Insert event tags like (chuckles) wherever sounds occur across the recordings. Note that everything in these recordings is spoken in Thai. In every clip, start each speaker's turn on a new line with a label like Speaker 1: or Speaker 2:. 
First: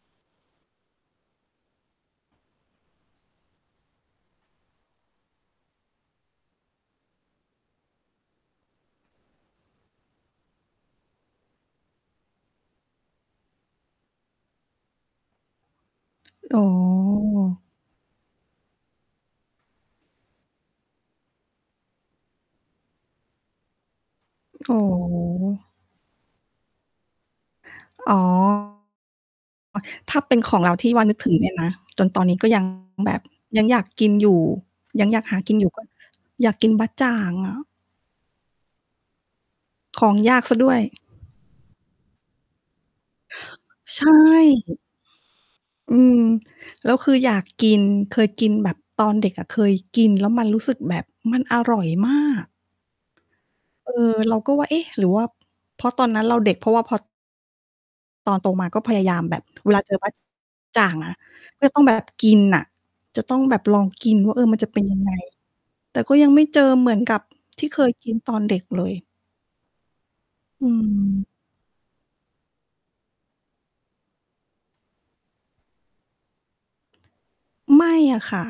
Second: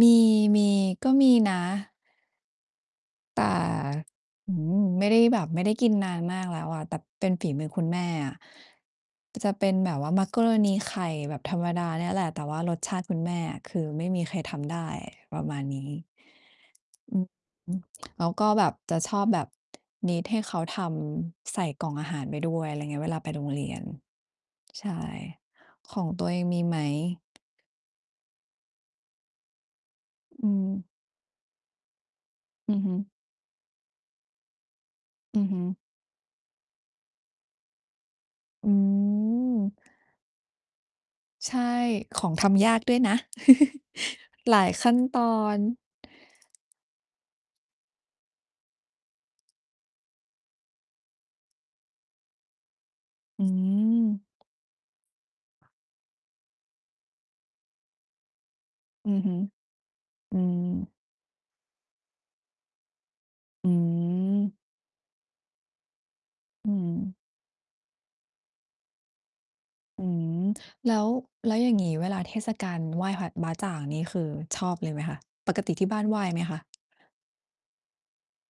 Speaker 1: มี มี ก็มีนะ แต่ อื้อฮือ ไม่ได้แบบ ไม่ได้กินนานมากแล้วอะ แต่เป็นฝีมือคุณแม่อะ จะเป็นแบบว่ามักกะโรนีไข่แบบธรรมดาเนี่ยแหละ แต่ว่ารสชาติคุณแม่อะ คือไม่มีใครทำได้ประมาณนี้
Speaker 2: อ๋อ
Speaker 1: อืม แล้วก็แบบจะชอบแบบ need ให้เขาทำใส่กล่องอาหารไปด้วย อะไรอย่างเงี้ย เวลาไปโรงเรียน
Speaker 2: อ๋อ
Speaker 1: ใช่ ของตัวเองมีไหม?
Speaker 2: อ๋อ ถ้าเป็น
Speaker 1: อื
Speaker 2: ของเรา
Speaker 1: ม
Speaker 2: ที่ว่านึกถึงเนี่ยนะ จนตอนนี้ก็ ยัง
Speaker 1: อือฮึ
Speaker 2: แบบยังอยากกินอยู่ ยังอยากห
Speaker 1: อ
Speaker 2: า
Speaker 1: ือ
Speaker 2: กิ
Speaker 1: ฮ
Speaker 2: น
Speaker 1: ึ
Speaker 2: อยู่ ก็ อยากกินบ๊ะจ่างอะ
Speaker 1: อืม
Speaker 2: ของยากเสียด้วย
Speaker 1: ใช่ ของทำยากด้วยนะ (chuckles)
Speaker 2: ใช
Speaker 1: หลาย
Speaker 2: ่
Speaker 1: ขั้นตอน
Speaker 2: อืม แล้วคืออยากกิน เคยกินแบบ ตอนเด็กอะเคยกินแล้วมันรู้สึกแบบมันอร่อยมาก
Speaker 1: อื
Speaker 2: เออ
Speaker 1: ม
Speaker 2: เราก็ว่า เอ๊ะ หรือว่าเพราะตอนนั้นเราเด็ก เพราะว่าพอ ตอนโตมาก็พยา
Speaker 1: อ
Speaker 2: ย
Speaker 1: ื
Speaker 2: า
Speaker 1: อ
Speaker 2: ม
Speaker 1: ฮ
Speaker 2: แ
Speaker 1: ึ
Speaker 2: บบเวลาเจอบ๊ะ
Speaker 1: อื
Speaker 2: จ่า
Speaker 1: ม
Speaker 2: งอะ ก็จะต้อง แบบ กินอะ จะต้องแบบ
Speaker 1: อื
Speaker 2: ลองกินว่า เออ
Speaker 1: ม
Speaker 2: มันจะเป็นยังไง? แต่ก็ยังไม่เจ
Speaker 1: อื
Speaker 2: อเหมือน
Speaker 1: ม
Speaker 2: กับที่เคยกินตอนเด็กเลย
Speaker 1: อืม
Speaker 2: อื
Speaker 1: แล้ว
Speaker 2: ม
Speaker 1: แล้วอย่างงี้เวลาเทศกาลไหว้ผัด บ๊ะจ่างนี่คือชอบเลยไหมคะ ปกติที่บ้านไหว้ไหมคะ?
Speaker 2: ไม่อะค่ะ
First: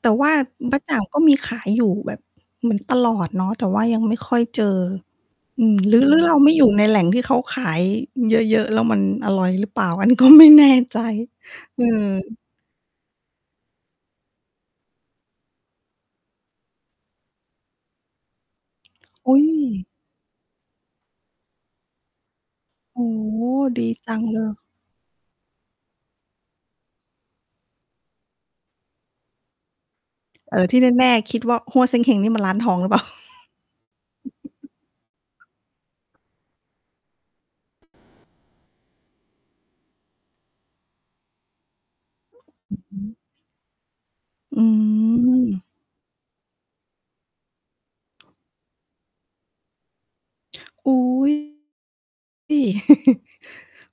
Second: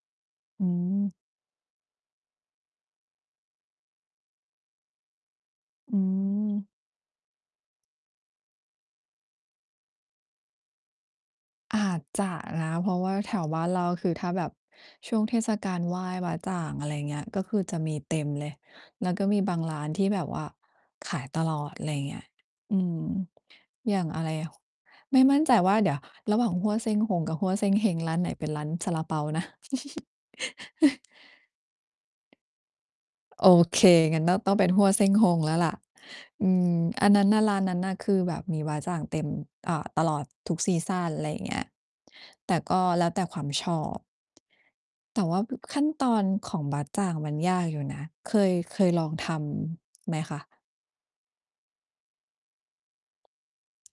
Speaker 2: แต่ว่า
Speaker 1: อื
Speaker 2: บ๊ะจ่าง
Speaker 1: ม
Speaker 2: ก็มีขายอยู่แบบเหมือนตลอดเนาะ แต่ว่ายังไม่ค่อยเจอ อืม ห
Speaker 1: อ
Speaker 2: รื
Speaker 1: ื
Speaker 2: อ หรือเราไม่อ
Speaker 1: ม
Speaker 2: ยู่ในแหล่งที่เขาขายเยอะ ๆ แล้วมันอร่อยหรือเปล่า อันนี้ก็ไม่แน่ใจ
Speaker 1: อ
Speaker 2: เออ
Speaker 1: าจจะนะ เพราะว่า แถวบ้านเรา ก็คือถ้าแบบช่วงเทศกาลไหว้บ๊ะจ่าง อะไรอย่างเงี้ย ก็คือจะมีเต็มเลย แล้วก็
Speaker 2: อุ
Speaker 1: ม
Speaker 2: ๊
Speaker 1: ีบางร้
Speaker 2: ย
Speaker 1: านที่แบบว่าขายตลอด อะไรอย่างเงี้ย อืม
Speaker 2: โอ้ ดี
Speaker 1: อย่าง
Speaker 2: จั
Speaker 1: อ
Speaker 2: ง
Speaker 1: ะไร
Speaker 2: เล
Speaker 1: อะ
Speaker 2: ย
Speaker 1: ไม่มั่นใจว่าเดี๋ยวระหว่างฮั่วเซ่งฮงกับฮั่วเซงเฮง ร้านไหนเป็นร้านซาลาเปานะ
Speaker 2: เออ ที่
Speaker 1: (chuckles)
Speaker 2: แน่ ๆ คิดว่าฮั่วเซ่งเฮงนี่มันร้านทองหรือเปล่า?
Speaker 1: โอเค งั้นต้อง ต้องเป็นฮั่วเซ่งฮ
Speaker 2: (chuckles)
Speaker 1: งแล้วล่ะ อืม อันนั้นน่ะ ร้านนั้นน่ะ คือแบบมีบ๊ะจ่างเต็ม อ่า ตลอดทุกซีซัน อะไรอย่างเงี้ย แต่ก็
Speaker 2: อื
Speaker 1: แล้ว
Speaker 2: อ
Speaker 1: แต่ความชอบ
Speaker 2: อื
Speaker 1: แต่ว่า บ
Speaker 2: ม
Speaker 1: ขั้นตอนของบ๊ะจ่างมันยากอยู่นะ เคย เคยลองทำไหมคะ?
Speaker 2: อุ๊ย ที่ (chuckles)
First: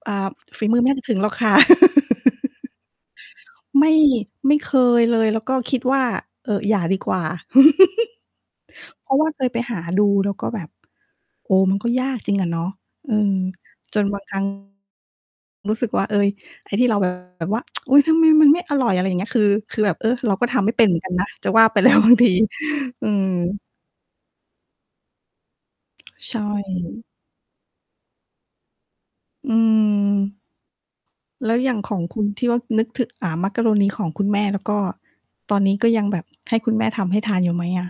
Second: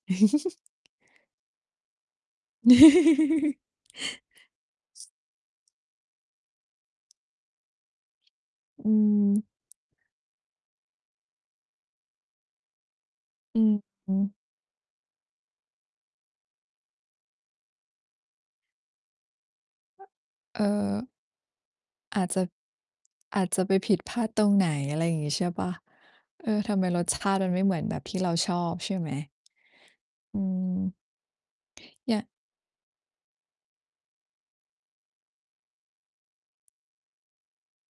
Speaker 2: อา
Speaker 1: (chuckles)
Speaker 2: ฝีมือไม่น่าจะถึงหรอกค่ะ (laughs)
Speaker 1: (chuckles)
Speaker 2: ไม่ ไม่เคยเลย แล้วก็คิดว่า เออ อย่าดีกว่า (chuckles)
Speaker 1: อื
Speaker 2: เพราะว่าเค
Speaker 1: ม
Speaker 2: ยไปหาดู แล้วก็แบบ โอ้ มันก็ยากจริงอะเนาะ อืม
Speaker 1: อืม
Speaker 2: จน
Speaker 1: อื
Speaker 2: บาง
Speaker 1: อ
Speaker 2: ครั้ง รู้สึกว่า เฮ้ย ไอ้ที่เรา แบบ ว่า (tsk) อุ๊ย ทำไมมันไม่อร่อย อะไรอย่างเงี้ย คือ คือแบบ เออ เราก็ท
Speaker 1: เอ
Speaker 2: ำไม่เป็นเหม
Speaker 1: อ
Speaker 2: ือนกันนะ จะว่าไป แล้วบาง
Speaker 1: อา
Speaker 2: ท
Speaker 1: จ
Speaker 2: ี
Speaker 1: จะ
Speaker 2: อื
Speaker 1: อาจจ
Speaker 2: ม
Speaker 1: ะไปผิดพลาดตรงไหน อะไรอย่างงี้ใช่เปล่า?
Speaker 2: ใช่
Speaker 1: เออ ทำไมรสชาติมันไม่เหมือนแบบที่เราชอบใช่ไหม?
Speaker 2: อื
Speaker 1: อ
Speaker 2: ม
Speaker 1: ืม
Speaker 2: แล้วอย่างของ
Speaker 1: อย
Speaker 2: ค
Speaker 1: ่า
Speaker 2: ุณ
Speaker 1: ง
Speaker 2: ที่ว่านึกถึ อ่า มักกะโรนีของคุณแม่ แล้วก็ตอนนี้ก็ยังแบบให้คุณแม่ทำให้ทานอยู่ไหมอะ?